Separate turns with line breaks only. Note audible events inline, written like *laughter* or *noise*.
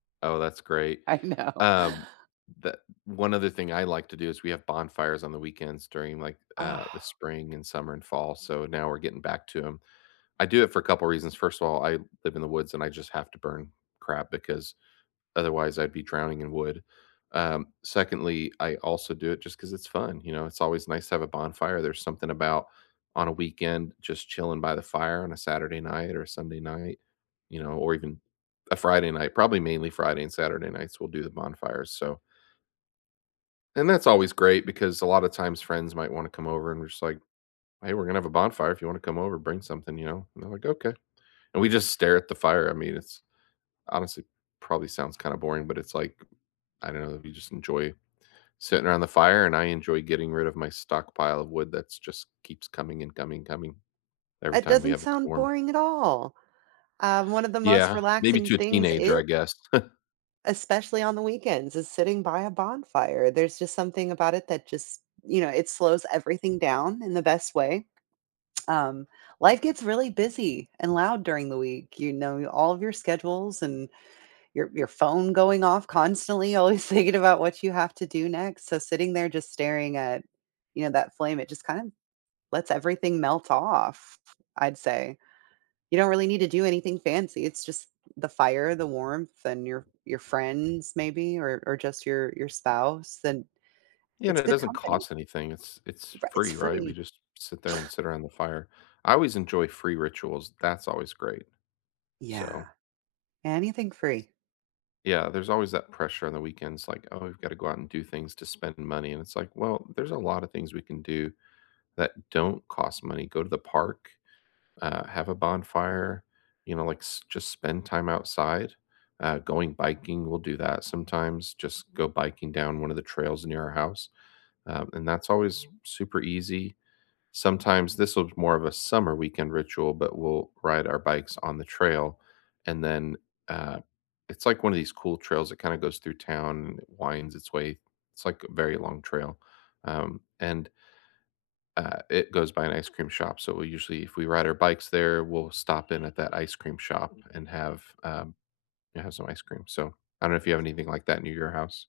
Oh, that's great.
I know.
Um, the one other thing I like to do is we have bonfires on the weekends during, like, uh,
Oh.
the spring, and summer, and fall, so now we're getting back to 'em. I do it for a couple of reasons: first of all, I live in the woods, and I just have to burn crap because otherwise I'd be drowning in wood. Um, secondly, I also do it just 'cause it's fun, you know, it's always nice to have a bonfire, there's something about on a weekend just chilling by the fire on a Saturday night, or Sunday night, you know, or even a Friday night- probably mainly Friday and Saturday nights we'll do the bonfires, so and that's always great because a lotta times friends might wanna come over and we're, just, like, "Hey, we're gonna have a bonfire. If you wanna come over, bring something," you know, and they're, like, "Okay," and we just stare at the fire, I mean, it's honestly, probably sounds kinda boring, but it's, like I don't know, we just enjoy sitting around the fire and I enjoy getting rid of my stockpile of wood that s just keeps coming and coming coming every
It
time we
doesn't
have a
sound
storm.
boring at all. Um, one of the most
Yeah, maybe
relaxing
to a
things,
teenager,
e
I guess. *chuckles*
especially on the weekends, is sitting by a bonfire. There's just something about it that just you know, it slows everything down in the best way. Um, life gets really busy and loud during the week- you know, all of your schedules and your your phone going off constantly, always thinking about what you have to do next, so sitting there just staring at, you know, that flame, it just kind of lets everything melt off, I'd say. You don't really need to do anything fancy, it's just the fire, the warmth, and your your friends maybe, or or just your your spouse, and
You know,
it's
it
good
doesn't
company.
cost anything- it's it's
Right, it's
free, right? We
free.
just sit there and
*scoffs*
sit around the fire. I always enjoy free rituals, that's always great, so
Yeah, anything free.
Yeah, there's always that pressure on the weekends, like, "Oh, we've gotta go out and do things to spend money," and it's, like, well, there's a lot of things we can do that don't cost money; go to the park, uh, have a bonfire, you know, like, s just spend time outside, uh, going biking- we'll do that sometimes, just go biking down one of the trails near our house, um, and that's always super easy. Sometimes this is more of a summer weekend ritual, but we'll ride our bikes on the trail, and then uh, it's, like, one of these cool trails that kinda goes through town and it winds its way it's, like, a very long trail, um, and uh, it goes by an ice cream shop, so we usually if we ride our bikes there, we'll stop in at that ice cream shop and have, um yeah, have some ice cream. So, I don't know if you have anything like that in your house.